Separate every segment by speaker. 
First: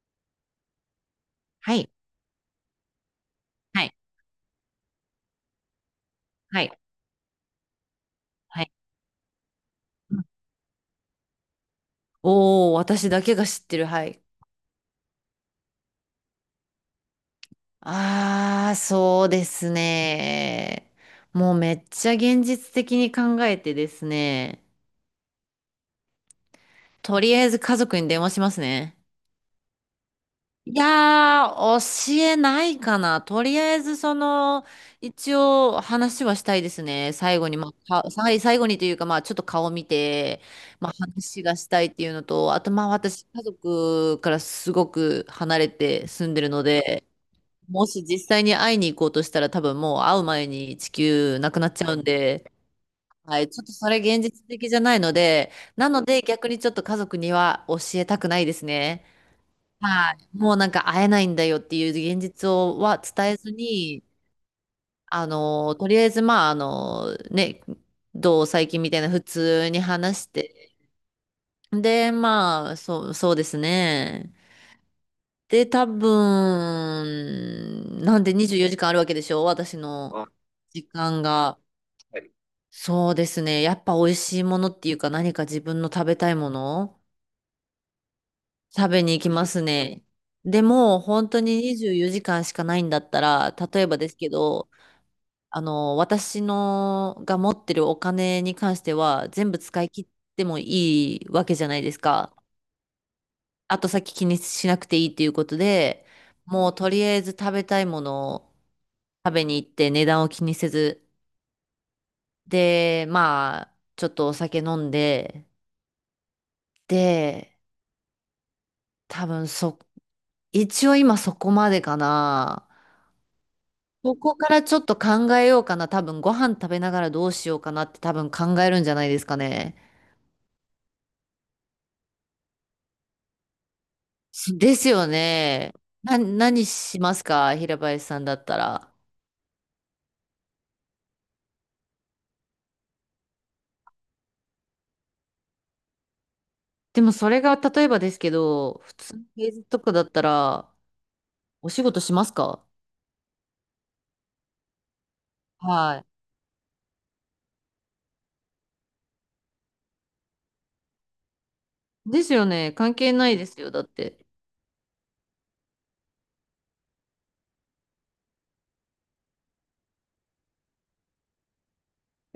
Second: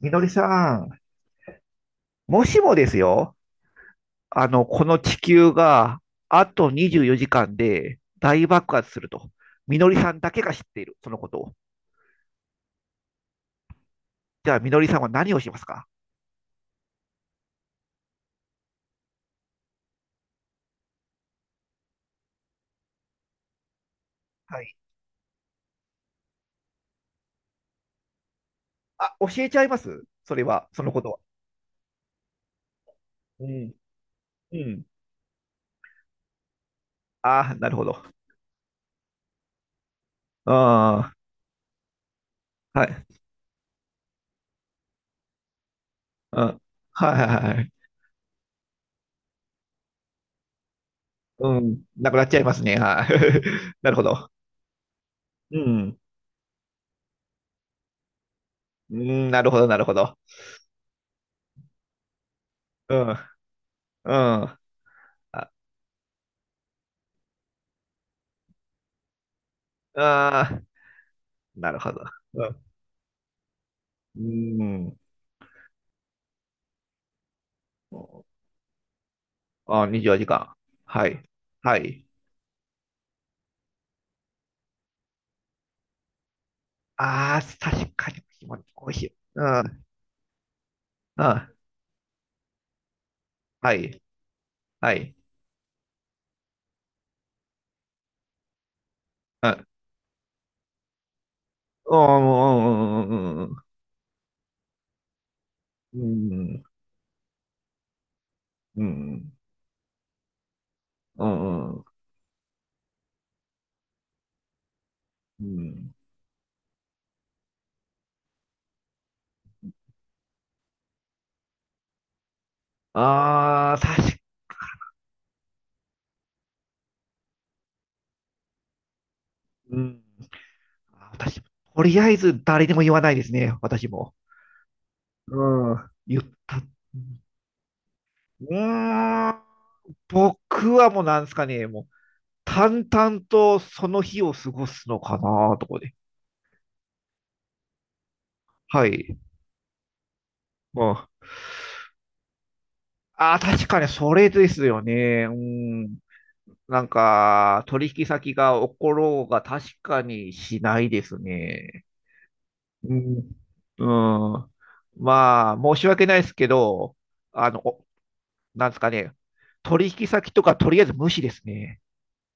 Speaker 1: みのりさん、
Speaker 2: はい。
Speaker 1: もしもですよ、
Speaker 2: はい。
Speaker 1: この地球があ
Speaker 2: は
Speaker 1: と
Speaker 2: い。
Speaker 1: 24時間で大
Speaker 2: はい。
Speaker 1: 爆発すると、みのりさ
Speaker 2: う
Speaker 1: ん
Speaker 2: ん。
Speaker 1: だけが知っている、そのことを。
Speaker 2: おー、私だけが知ってる。はい。
Speaker 1: じゃあ、みのりさんは何をしますか？
Speaker 2: ああ、そうですね。もうめっちゃ現実的に考えてです
Speaker 1: は
Speaker 2: ね。
Speaker 1: い。
Speaker 2: とりあえず家族に電話しますね。
Speaker 1: あ、教えちゃいますそれは、
Speaker 2: い
Speaker 1: そのことは。
Speaker 2: やー、教えないかな。と
Speaker 1: う
Speaker 2: り
Speaker 1: ん。
Speaker 2: あえず、
Speaker 1: うん。
Speaker 2: 一応話はしたいですね。最
Speaker 1: あ
Speaker 2: 後
Speaker 1: あ、
Speaker 2: に、
Speaker 1: な
Speaker 2: ま
Speaker 1: るほど。
Speaker 2: あ、最後にというか、まあ、ちょっと顔見て、
Speaker 1: うん。
Speaker 2: まあ、
Speaker 1: は
Speaker 2: 話がしたいっていうのと、あと、まあ、
Speaker 1: い。
Speaker 2: 私、家族からすごく離れて住ん
Speaker 1: う
Speaker 2: でる
Speaker 1: ん。
Speaker 2: ので、
Speaker 1: はいはいはい。
Speaker 2: もし実際に会いに行こうとしたら、多分もう会う前に地球
Speaker 1: う
Speaker 2: なくなっ
Speaker 1: ん。
Speaker 2: ちゃうん
Speaker 1: なくなっちゃい
Speaker 2: で、
Speaker 1: ますね。は
Speaker 2: は
Speaker 1: い。
Speaker 2: い、ちょっと そ
Speaker 1: なる
Speaker 2: れ
Speaker 1: ほ
Speaker 2: 現
Speaker 1: ど。
Speaker 2: 実的じゃないので、
Speaker 1: う
Speaker 2: な
Speaker 1: ん。
Speaker 2: ので、逆にちょっと家族には教えたくないです
Speaker 1: う
Speaker 2: ね。
Speaker 1: ん、なるほど、なるほ
Speaker 2: は
Speaker 1: ど。
Speaker 2: い。もうなんか会えないんだよっていう現実を
Speaker 1: う
Speaker 2: は
Speaker 1: ん。うん。
Speaker 2: 伝えずに、
Speaker 1: あ、あ
Speaker 2: とりあえずまあ、ね、どう最近みたいな普通に話し
Speaker 1: あ
Speaker 2: て。
Speaker 1: なるほど。
Speaker 2: で、
Speaker 1: うん
Speaker 2: まあ、そうです
Speaker 1: うー
Speaker 2: ね。
Speaker 1: ん。
Speaker 2: で、多分、なんで24時間あるわけでしょ私
Speaker 1: あ、24時
Speaker 2: の時
Speaker 1: 間。は
Speaker 2: 間
Speaker 1: い。
Speaker 2: が。
Speaker 1: はい。
Speaker 2: そうですね。やっぱ美味しいものっていうか何か自分の食べたいもの
Speaker 1: ああ、確かに気持ち美
Speaker 2: 食
Speaker 1: 味し
Speaker 2: べに
Speaker 1: い。
Speaker 2: 行きま
Speaker 1: う
Speaker 2: す
Speaker 1: ん。
Speaker 2: ね。でも、
Speaker 1: う
Speaker 2: 本当
Speaker 1: ん。
Speaker 2: に24時間しかないんだったら、
Speaker 1: は
Speaker 2: 例えば
Speaker 1: い。
Speaker 2: ですけど、
Speaker 1: はい。
Speaker 2: 私のが持ってるお金に関しては、
Speaker 1: う
Speaker 2: 全部
Speaker 1: ん。
Speaker 2: 使い切ってもいいわけじゃないで
Speaker 1: う
Speaker 2: すか。
Speaker 1: んうんうんうんうんう
Speaker 2: 後先気にしなくていいっていうことで、
Speaker 1: ん。
Speaker 2: もうとりあえず食べたいものを
Speaker 1: うん
Speaker 2: 食べに行って値段を気にせず、
Speaker 1: うん
Speaker 2: で、まあ、ちょっとお酒飲ん
Speaker 1: う
Speaker 2: で、
Speaker 1: ん。
Speaker 2: で、多分一応今そこまでかな。
Speaker 1: ああ、確
Speaker 2: こ
Speaker 1: か
Speaker 2: こからちょっと考えようかな。多分ご飯食べながらどうしようかなって多分考えるんじゃないですかね。
Speaker 1: うん。あ私、とりあえず誰にも言わないですね。私も。
Speaker 2: ですよ
Speaker 1: う
Speaker 2: ね。
Speaker 1: ん。言った。
Speaker 2: 何
Speaker 1: う
Speaker 2: しますか、平林さんだったら？
Speaker 1: ーん。僕はもうなんですかね。もう、淡々とその日を過ごすのかなとこで。
Speaker 2: でもそれが例えばですけど、
Speaker 1: は
Speaker 2: 普
Speaker 1: い。
Speaker 2: 通の平日とかだったら
Speaker 1: うん。あ
Speaker 2: お仕事しますか？
Speaker 1: あ、確かにそれですよね。うん。
Speaker 2: は
Speaker 1: なんか、取引先が起ころうが確かにしないですね。
Speaker 2: い。ですよね。
Speaker 1: う
Speaker 2: 関係な
Speaker 1: ん。
Speaker 2: いですよ。だって。
Speaker 1: うん。まあ、申し訳ないですけど、おなんですかね。取引先とかとりあえず無視ですね。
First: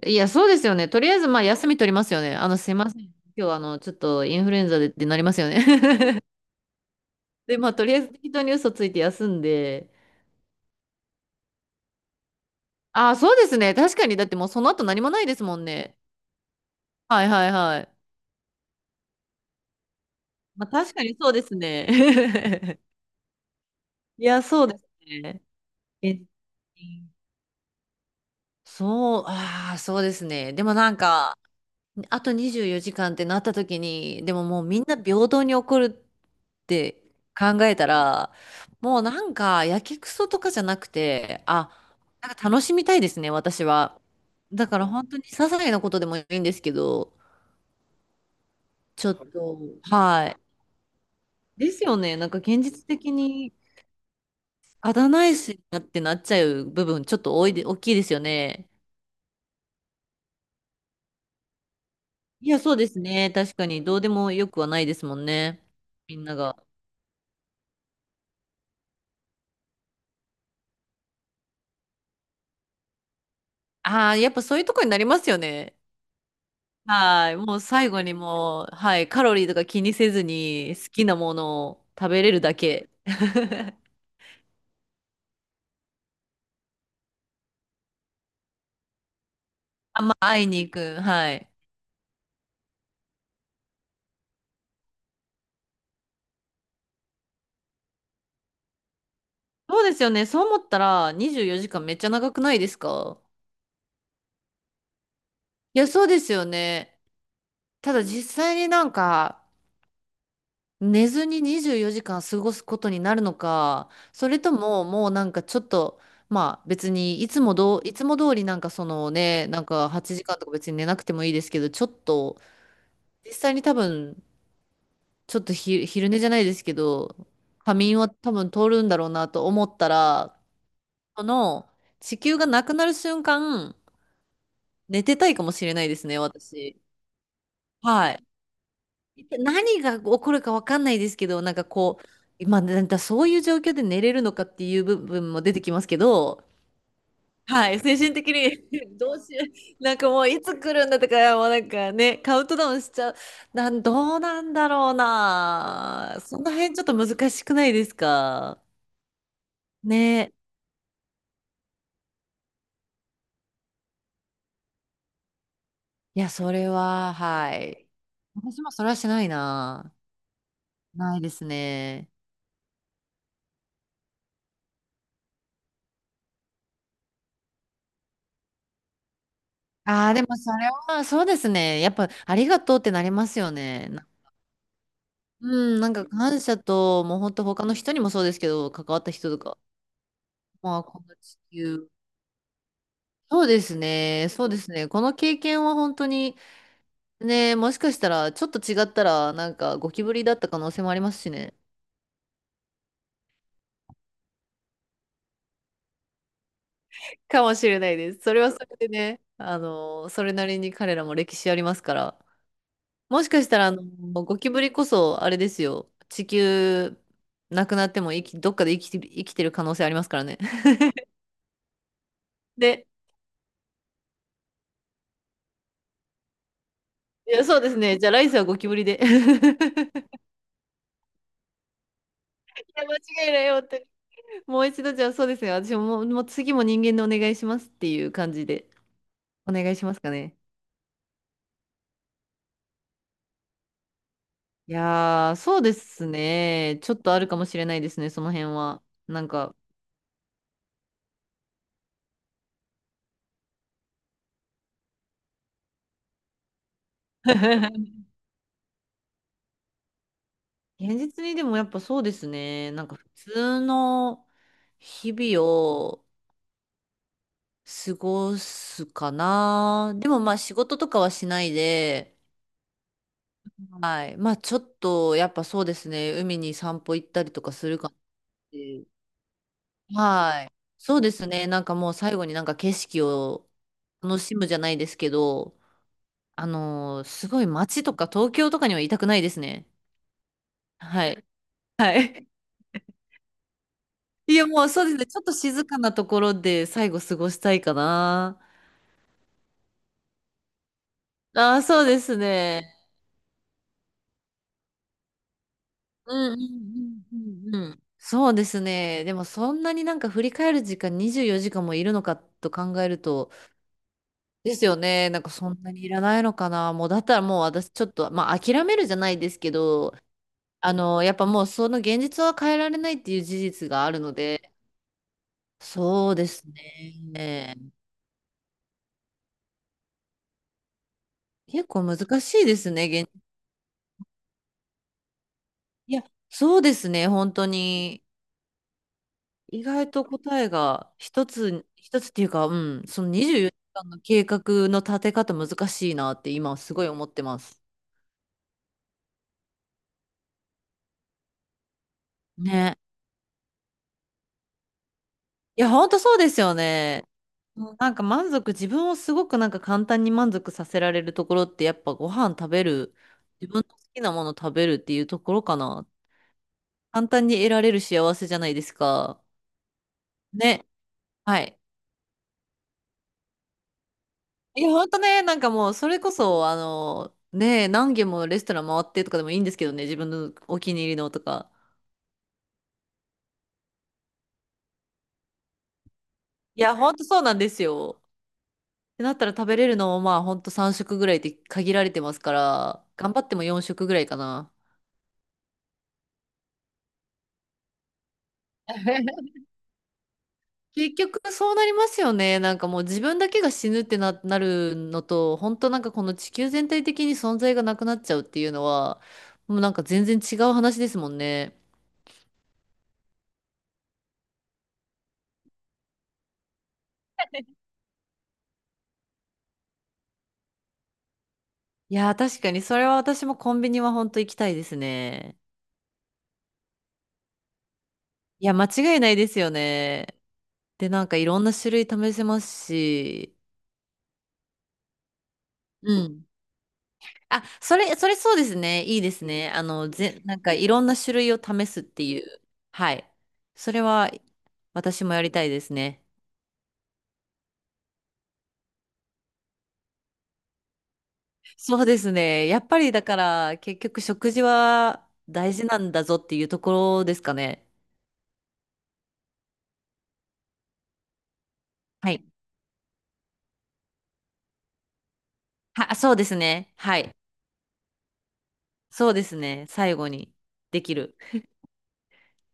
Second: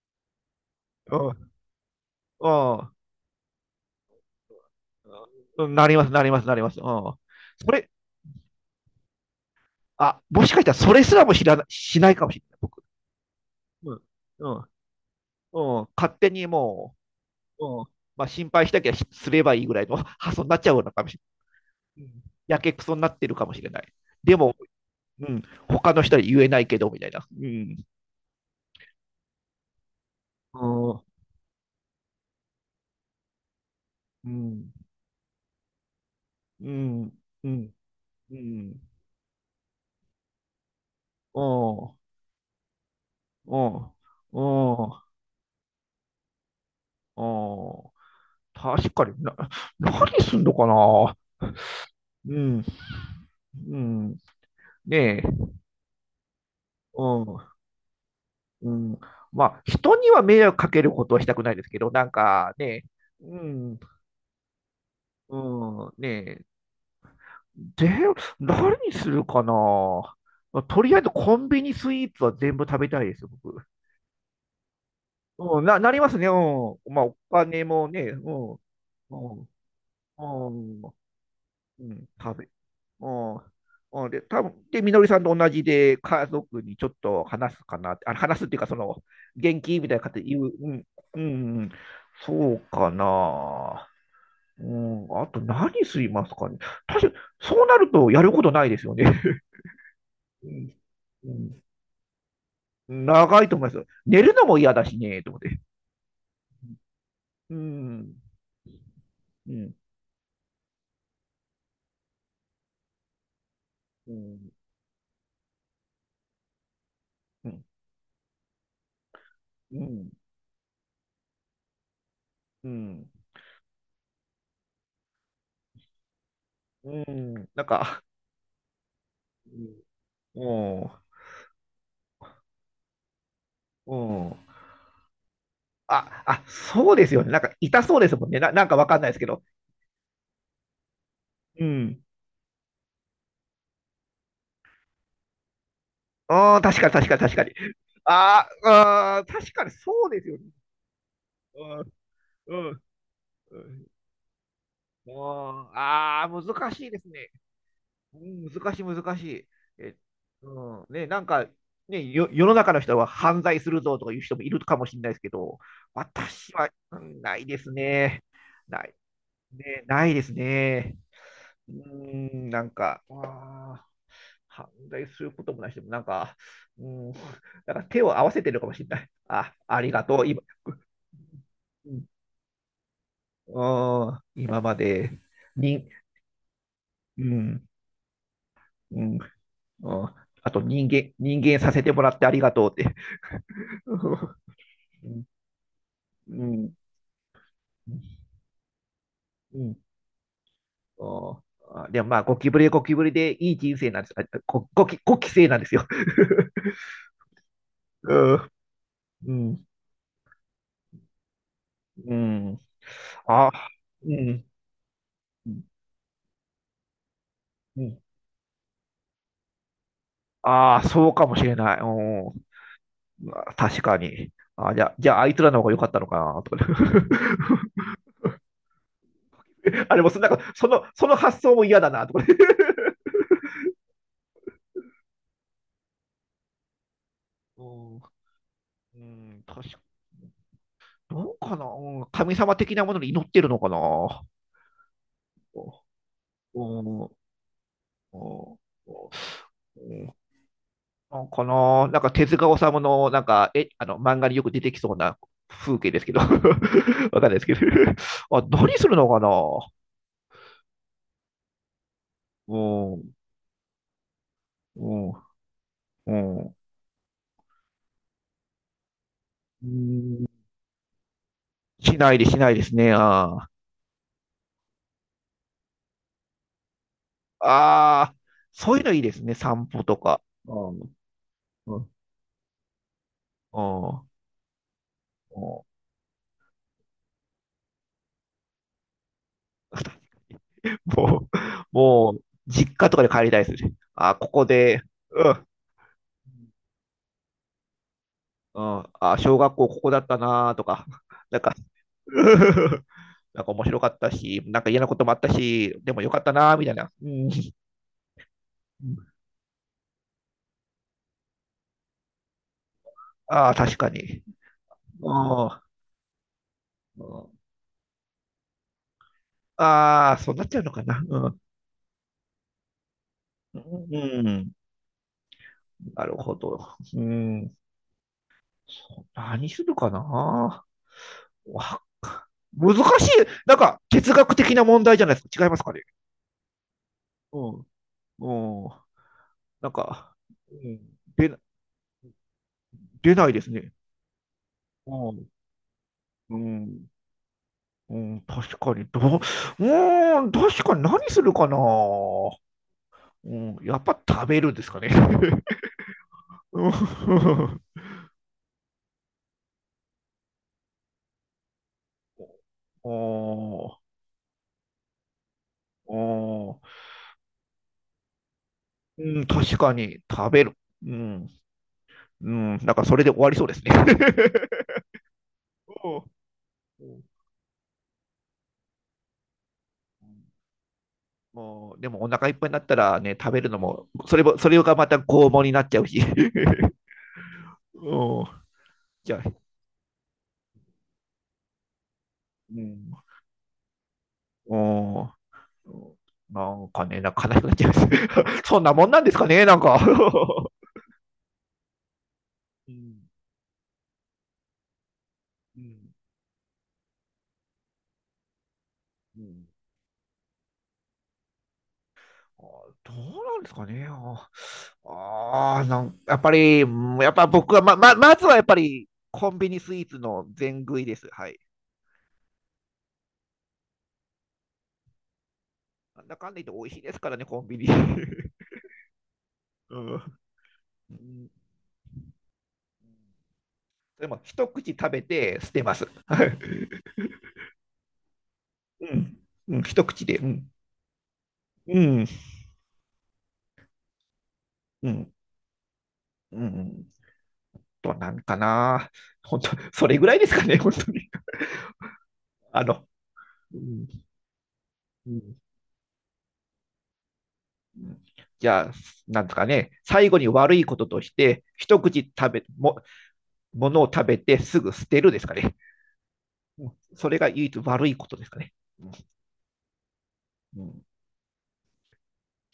Speaker 2: いや、そうですよね。とりあえず
Speaker 1: う
Speaker 2: まあ
Speaker 1: ん。
Speaker 2: 休み取りますよね。
Speaker 1: う
Speaker 2: すいません。今日ちょっとインフルエンザでってなりますよ
Speaker 1: ん。なります、な
Speaker 2: ね。
Speaker 1: ります、なります。うん。そ
Speaker 2: で、まあと
Speaker 1: れ、
Speaker 2: りあえず適当に嘘ついて休んで、
Speaker 1: あ、もしかしたらそれすらも知らな、しないかもしれない、僕。
Speaker 2: あ、そうですね。
Speaker 1: う
Speaker 2: 確
Speaker 1: ん。
Speaker 2: かに。だっても
Speaker 1: う
Speaker 2: うそ
Speaker 1: ん。
Speaker 2: の後何もないですも
Speaker 1: う
Speaker 2: ん
Speaker 1: ん。
Speaker 2: ね。
Speaker 1: 勝手にも
Speaker 2: はいはい
Speaker 1: う、
Speaker 2: は
Speaker 1: うん。
Speaker 2: い。
Speaker 1: まあ、心配したきゃしすればいいぐらいの 発想になっ
Speaker 2: ま
Speaker 1: ち
Speaker 2: あ
Speaker 1: ゃうの
Speaker 2: 確か
Speaker 1: かも
Speaker 2: に
Speaker 1: し
Speaker 2: そうですね。
Speaker 1: れない。うんやけくそになってるかもしれない。
Speaker 2: い
Speaker 1: で
Speaker 2: や、
Speaker 1: も、
Speaker 2: そうです
Speaker 1: うん、
Speaker 2: ね。
Speaker 1: 他の人
Speaker 2: え、
Speaker 1: に言えないけど、みたいな。うん。
Speaker 2: そう、ああ、そうですね。でもなん
Speaker 1: う
Speaker 2: か、あと24時間ってなった時に、でももうみん
Speaker 1: ん。
Speaker 2: な平等に怒るっ
Speaker 1: う
Speaker 2: て
Speaker 1: ん。う
Speaker 2: 考
Speaker 1: ん。
Speaker 2: えた
Speaker 1: う
Speaker 2: ら、
Speaker 1: ん。うん。
Speaker 2: もうなんか、やけくそとかじゃなく
Speaker 1: う
Speaker 2: て、あ、
Speaker 1: ん。
Speaker 2: なんか楽しみたいですね、私は。
Speaker 1: う
Speaker 2: だから
Speaker 1: ん。
Speaker 2: 本当に些細なことでもいいんですけど、
Speaker 1: うん。確か
Speaker 2: ちょっ
Speaker 1: にな、
Speaker 2: と、
Speaker 1: 何
Speaker 2: は
Speaker 1: す
Speaker 2: い、
Speaker 1: んのかな。
Speaker 2: ですよね。なん
Speaker 1: う
Speaker 2: か現
Speaker 1: ん。
Speaker 2: 実的に
Speaker 1: うん。
Speaker 2: あだ
Speaker 1: ね
Speaker 2: 名い
Speaker 1: え。
Speaker 2: しなってなっちゃう部分ちょ
Speaker 1: う
Speaker 2: っ
Speaker 1: ん。
Speaker 2: と多いで、大きいですよね。
Speaker 1: うん。まあ、人には迷惑かけることはしたくないですけど、なん
Speaker 2: い
Speaker 1: か
Speaker 2: や、そう
Speaker 1: ね、
Speaker 2: ですね。
Speaker 1: う
Speaker 2: 確か
Speaker 1: ん、
Speaker 2: にどうでもよくはないですもん
Speaker 1: う
Speaker 2: ね。
Speaker 1: ん、
Speaker 2: みんな
Speaker 1: ね
Speaker 2: が。
Speaker 1: で、何にするかな、まあとりあえずコンビニスイーツは全部食べたいですよ、僕。
Speaker 2: ああ、やっぱそういうとこになりますよ
Speaker 1: うん、
Speaker 2: ね。
Speaker 1: な、なりますね。うん。まあ、お
Speaker 2: はい。もう
Speaker 1: 金も
Speaker 2: 最
Speaker 1: ね、
Speaker 2: 後に
Speaker 1: うん、う
Speaker 2: もう、はい。カロリ
Speaker 1: ん、
Speaker 2: ーとか気にせず
Speaker 1: う
Speaker 2: に
Speaker 1: ん、
Speaker 2: 好きなもの
Speaker 1: う
Speaker 2: を
Speaker 1: ん、
Speaker 2: 食べれ
Speaker 1: 食
Speaker 2: る
Speaker 1: べ、
Speaker 2: だけ。
Speaker 1: うん、うん。で、多分で、みのりさんと同じで、家族にちょっと話すかなって、あ、話すっていうか、その、元気みたい
Speaker 2: あ
Speaker 1: な
Speaker 2: ん
Speaker 1: 形
Speaker 2: まあ
Speaker 1: で言
Speaker 2: 会い
Speaker 1: う、
Speaker 2: に
Speaker 1: う
Speaker 2: 行
Speaker 1: ん、
Speaker 2: く。
Speaker 1: う
Speaker 2: はい。
Speaker 1: ん、そうかな。うん、あと何すいますかね。確かに、そうなるとやることないですよね。
Speaker 2: そうですよね。そう
Speaker 1: う
Speaker 2: 思っ
Speaker 1: ん
Speaker 2: たら
Speaker 1: う
Speaker 2: 24
Speaker 1: ん
Speaker 2: 時間めっちゃ長くないですか？
Speaker 1: 長いと思いますよ。寝るのも嫌だしね、と思って。
Speaker 2: いや、そうですよね。
Speaker 1: う
Speaker 2: ただ
Speaker 1: ん、
Speaker 2: 実際になんか、
Speaker 1: うん、
Speaker 2: 寝ずに24時間過ごすことになるのか、
Speaker 1: う
Speaker 2: それ
Speaker 1: ん、
Speaker 2: とももうなんかちょっと、まあ別に
Speaker 1: うん、
Speaker 2: いつも通りなんかね、なん
Speaker 1: う
Speaker 2: か
Speaker 1: ん、
Speaker 2: 8時間とか別に寝なくてもいいですけど、ちょっと、
Speaker 1: うん、
Speaker 2: 実際に多分、ちょっと昼寝じゃないですけ
Speaker 1: う
Speaker 2: ど、
Speaker 1: ん、なん
Speaker 2: 仮眠
Speaker 1: か、
Speaker 2: は多分通るんだろうなと思ったら、
Speaker 1: うん、
Speaker 2: この地球がなくなる瞬間、
Speaker 1: うん。
Speaker 2: 寝てたいかもしれないですね、
Speaker 1: あ、あ、
Speaker 2: 私。
Speaker 1: そうですよね。なんか痛そうで
Speaker 2: は
Speaker 1: す
Speaker 2: い。
Speaker 1: もんね。な、なんかわかんないですけど。
Speaker 2: 何が起こるか分かんないですけど、なん
Speaker 1: う
Speaker 2: かこ
Speaker 1: ん。
Speaker 2: う、まあ、なんかそういう状況で寝れるのかっていう部分も出てきますけど、
Speaker 1: ああ、確かに確かに確かに。
Speaker 2: はい、精神的
Speaker 1: あ
Speaker 2: に
Speaker 1: ー
Speaker 2: どう
Speaker 1: あー、
Speaker 2: しよ
Speaker 1: 確かに
Speaker 2: う、
Speaker 1: そ
Speaker 2: なんか
Speaker 1: う
Speaker 2: も
Speaker 1: です
Speaker 2: う
Speaker 1: よ
Speaker 2: い
Speaker 1: ね。
Speaker 2: つ来るんだとか、もうな
Speaker 1: う
Speaker 2: ん
Speaker 1: ん、
Speaker 2: かね、カウン
Speaker 1: う
Speaker 2: トダウ
Speaker 1: ん、
Speaker 2: ンしちゃう、
Speaker 1: うん。
Speaker 2: どうなんだろうな、
Speaker 1: ああ
Speaker 2: そ
Speaker 1: ー、
Speaker 2: の
Speaker 1: 難
Speaker 2: 辺ちょっ
Speaker 1: しい
Speaker 2: と
Speaker 1: ですね。
Speaker 2: 難しくないです
Speaker 1: うん
Speaker 2: か。
Speaker 1: 難しい、難しい。え、
Speaker 2: ね、
Speaker 1: うん、ね、なんか、ね、よ、世の中の人は犯罪するぞとかいう人もいるかもしれないですけど、
Speaker 2: いや、そ
Speaker 1: 私
Speaker 2: れ
Speaker 1: は、う
Speaker 2: は、
Speaker 1: んない
Speaker 2: は
Speaker 1: です
Speaker 2: い。
Speaker 1: ね。
Speaker 2: 私もそ
Speaker 1: な
Speaker 2: れ
Speaker 1: い、
Speaker 2: はしない
Speaker 1: ね、
Speaker 2: な。
Speaker 1: ないですね。
Speaker 2: ないです
Speaker 1: う
Speaker 2: ね。
Speaker 1: ん、なんか、あー犯罪することもないし、もなんか、うん、なんか手を合わせてるかもしれない。あ、ありが
Speaker 2: ああ、
Speaker 1: と
Speaker 2: で
Speaker 1: う、
Speaker 2: も
Speaker 1: 今、
Speaker 2: それは、そうですね。やっ
Speaker 1: う
Speaker 2: ぱ、ありがとうってなりますよね。
Speaker 1: ん、うん今まで、
Speaker 2: うん、
Speaker 1: に、
Speaker 2: なんか感謝と、もう
Speaker 1: う
Speaker 2: 本当他
Speaker 1: ん、
Speaker 2: の人にもそうですけど、関わ
Speaker 1: う
Speaker 2: った
Speaker 1: ん、
Speaker 2: 人とか、
Speaker 1: うん、あと
Speaker 2: まあ、
Speaker 1: 人
Speaker 2: こ
Speaker 1: 間、
Speaker 2: の地
Speaker 1: 人間させ
Speaker 2: 球。
Speaker 1: てもらってありがとうって。
Speaker 2: そうです ね、そう
Speaker 1: う
Speaker 2: ですね。この
Speaker 1: ん。
Speaker 2: 経験は本当に、ね、もしかしたら、ちょっと違ったら、なん
Speaker 1: うん。
Speaker 2: かゴキブリだった可能性もありますし
Speaker 1: おー
Speaker 2: ね。
Speaker 1: あでもまあ、ゴキブリはゴキブリでいい人生なんです。あゴゴキ、ゴキ生なんですよ。
Speaker 2: かもしれないで
Speaker 1: う
Speaker 2: す。それ
Speaker 1: ん。
Speaker 2: はそれでね、
Speaker 1: うん。
Speaker 2: それなりに彼らも歴史ありますか
Speaker 1: う
Speaker 2: ら。
Speaker 1: ん。
Speaker 2: もしかし
Speaker 1: あ、
Speaker 2: たら、
Speaker 1: う
Speaker 2: ゴ
Speaker 1: ん。
Speaker 2: キブリこそ、あれで
Speaker 1: う
Speaker 2: す
Speaker 1: ん。
Speaker 2: よ、地球、なく
Speaker 1: う
Speaker 2: なって
Speaker 1: ん
Speaker 2: もどっかで生きて、生きてる可能性ありますからね。
Speaker 1: ああ、そうかもしれない。うん。
Speaker 2: で、
Speaker 1: 確かに。あ、じゃあ、じゃあ、あいつらの方が良かったのかな、とか、ね。
Speaker 2: いや、そうですね。じゃあ来世はゴキブリで。
Speaker 1: あれもそ、なんか、その発想も嫌だな、とか、ね。
Speaker 2: や、間違いないよって。もう一度、じゃあそうですね。私も、もう次も人間でお願いしま
Speaker 1: う
Speaker 2: すって
Speaker 1: ん
Speaker 2: いう感じで、
Speaker 1: うん
Speaker 2: お願
Speaker 1: 確
Speaker 2: い
Speaker 1: か
Speaker 2: しますかね。
Speaker 1: どうかな、うん神様的なものに祈ってるのかな、
Speaker 2: いやー、そうです
Speaker 1: う
Speaker 2: ね。ちょっ
Speaker 1: ん
Speaker 2: とあるかもしれないですね、その辺
Speaker 1: お
Speaker 2: は。
Speaker 1: お
Speaker 2: なんか、
Speaker 1: うんあこの、なんか手塚治虫の、なんか、え、漫画によく出てきそうな風景ですけど、わかんないですけど、あ、何するのかなお
Speaker 2: 現実にでもやっぱそうですね。なんか
Speaker 1: お
Speaker 2: 普通の日
Speaker 1: お
Speaker 2: 々を
Speaker 1: うん
Speaker 2: 過ごすか
Speaker 1: う
Speaker 2: な。でも
Speaker 1: ん
Speaker 2: まあ仕事とかはしない
Speaker 1: しな
Speaker 2: で、
Speaker 1: いでしないですね。あー
Speaker 2: はい。まあちょっとやっぱそうですね。海に散歩行ったりとかするかなっ
Speaker 1: あー、そういう
Speaker 2: て。
Speaker 1: のいいですね。散歩とか。
Speaker 2: はい。
Speaker 1: おうん、
Speaker 2: そうですね。なんか
Speaker 1: も
Speaker 2: もう最後になんか景色を
Speaker 1: う、
Speaker 2: 楽しむじゃないですけど、すごい街とか東京とかにはいたくないですね。
Speaker 1: も
Speaker 2: はい。
Speaker 1: う、
Speaker 2: は
Speaker 1: も
Speaker 2: い。
Speaker 1: う実家とかで帰りたいですね。あこ
Speaker 2: い
Speaker 1: こ
Speaker 2: や、もう
Speaker 1: で、
Speaker 2: そうですね。ちょ
Speaker 1: う
Speaker 2: っと
Speaker 1: ん、
Speaker 2: 静かなところで最後過ごしたいかな。
Speaker 1: うん、あ、小学校ここだったなとか、なんか
Speaker 2: ああ、そうですね。
Speaker 1: なんか面白かったし、なんか嫌なこともあったし、でもよ
Speaker 2: う
Speaker 1: かった
Speaker 2: んう
Speaker 1: なみたいな。
Speaker 2: ん
Speaker 1: う
Speaker 2: う
Speaker 1: ん、
Speaker 2: んうんうん。そうですね。でもそんなになんか振り返る時間24時間もいるのかと考えると、
Speaker 1: ああ、確かに。
Speaker 2: ですよ
Speaker 1: う
Speaker 2: ね。なんかそん
Speaker 1: ん、
Speaker 2: なにいらないのかな。もうだったらもう私ちょっと、まあ諦めるじゃないですけど、
Speaker 1: ああ、そうなっちゃうのかな。
Speaker 2: やっぱ
Speaker 1: うん、
Speaker 2: もうその現実は変えられないっていう事
Speaker 1: う
Speaker 2: 実があるので、
Speaker 1: んな
Speaker 2: そ
Speaker 1: る
Speaker 2: うで
Speaker 1: ほ
Speaker 2: す
Speaker 1: ど。うん、
Speaker 2: ね。
Speaker 1: 何するかな
Speaker 2: 結
Speaker 1: わ、
Speaker 2: 構難しいです
Speaker 1: 難
Speaker 2: ね、
Speaker 1: しい。なんか哲学的な問題じゃないですか？違いますかね？
Speaker 2: いや、そうですね、本
Speaker 1: う
Speaker 2: 当
Speaker 1: ん、
Speaker 2: に。
Speaker 1: うん、
Speaker 2: 意
Speaker 1: なん
Speaker 2: 外と
Speaker 1: か、
Speaker 2: 答え
Speaker 1: うん、
Speaker 2: が一
Speaker 1: 出な
Speaker 2: つ、一つっていうか、うん、その
Speaker 1: 出ない
Speaker 2: 24
Speaker 1: です
Speaker 2: 時
Speaker 1: ね。
Speaker 2: 間の計画の立
Speaker 1: う
Speaker 2: て
Speaker 1: ん、
Speaker 2: 方難しいなって
Speaker 1: う
Speaker 2: 今すご
Speaker 1: ん
Speaker 2: い思ってます。
Speaker 1: うん、確かに、どう、うーん、確かに何するかな。
Speaker 2: ね。
Speaker 1: うん、やっぱ食べるんですかね？
Speaker 2: いや、本当そうですよ
Speaker 1: う
Speaker 2: ね。
Speaker 1: ん、
Speaker 2: うんなんか満足、自分をすごくなんか簡単に満足させられるところってやっぱご飯食べ
Speaker 1: お
Speaker 2: る、自分の
Speaker 1: ー
Speaker 2: 好きなもの食べるっていうところかな。
Speaker 1: おー
Speaker 2: 簡単に得られる幸せじゃないです
Speaker 1: う
Speaker 2: か。
Speaker 1: ん、確かに食べる。
Speaker 2: ね。
Speaker 1: うん、
Speaker 2: はい。
Speaker 1: うん、なんかそれで終わりそうですね。
Speaker 2: いや、ほんとね、なんかもう、それこそ、
Speaker 1: うん
Speaker 2: ね、何軒もレストラン回ってとかでもいいんですけどね、自分のお気に入りのとか。
Speaker 1: もう、でもお腹いっぱいになったらね、食べるのも、それも、それがまた拷問になっちゃうし。
Speaker 2: い や、ほんとそうなんですよ。
Speaker 1: うん、
Speaker 2: ってな
Speaker 1: じ
Speaker 2: っ
Speaker 1: ゃ
Speaker 2: たら
Speaker 1: あ、
Speaker 2: 食べれるのも、まあ、ほんと3食ぐらいって限られてますか
Speaker 1: う
Speaker 2: ら、
Speaker 1: ん、
Speaker 2: 頑張っても4食ぐらいかな。
Speaker 1: うんなんかね、なんか悲しくなっちゃいます。そんなもんなんです かね、なんか。
Speaker 2: 結局そうなりますよね。なんか
Speaker 1: う
Speaker 2: もう
Speaker 1: ん。
Speaker 2: 自分だけが死ぬってなるのと、本
Speaker 1: う
Speaker 2: 当なんか
Speaker 1: ん。
Speaker 2: この地球全体的に存在がなくなっちゃうっていうのは、
Speaker 1: うん。
Speaker 2: もうなんか全然違う話ですもんね。
Speaker 1: あどうなんですかね。ああなんやっぱり、やっぱ僕はまずはやっぱりコンビニスイーツの全食いです。はい。
Speaker 2: いやー、確かにそれは私もコンビニは本当行きたいですね。
Speaker 1: なんだかんだ言って美味しいですからね、コンビニ。
Speaker 2: いや、間違いないですよ
Speaker 1: う
Speaker 2: ね。
Speaker 1: ん。
Speaker 2: で、なんかいろんな種類試せますし、
Speaker 1: でも、一口食べて捨てます。
Speaker 2: う
Speaker 1: は
Speaker 2: ん。
Speaker 1: い
Speaker 2: あ、それそうですね。
Speaker 1: う
Speaker 2: いいで
Speaker 1: ん。
Speaker 2: すね。
Speaker 1: うん、一口で。う
Speaker 2: なん
Speaker 1: ん。
Speaker 2: かいろんな種類を試
Speaker 1: う
Speaker 2: すって
Speaker 1: ん。
Speaker 2: いう。はい。それは
Speaker 1: う
Speaker 2: 私
Speaker 1: ん。
Speaker 2: もやりたいですね。
Speaker 1: うん。となんかな。本当、それぐらいですかね、本当に。
Speaker 2: そうですね。や
Speaker 1: あ
Speaker 2: っぱ
Speaker 1: の、
Speaker 2: りだか
Speaker 1: う
Speaker 2: ら結
Speaker 1: ん
Speaker 2: 局食事は
Speaker 1: うん
Speaker 2: 大事なんだぞっていうところですかね。
Speaker 1: じゃあ、なんとかね、最後に悪いこととして、一口
Speaker 2: はい。
Speaker 1: 食べ、も、ものを食べてすぐ捨てるですかね。
Speaker 2: そうですね。は
Speaker 1: そ
Speaker 2: い。
Speaker 1: れが唯一悪いことですかね。うん
Speaker 2: そうですね。最後に
Speaker 1: う
Speaker 2: で
Speaker 1: ん
Speaker 2: きる。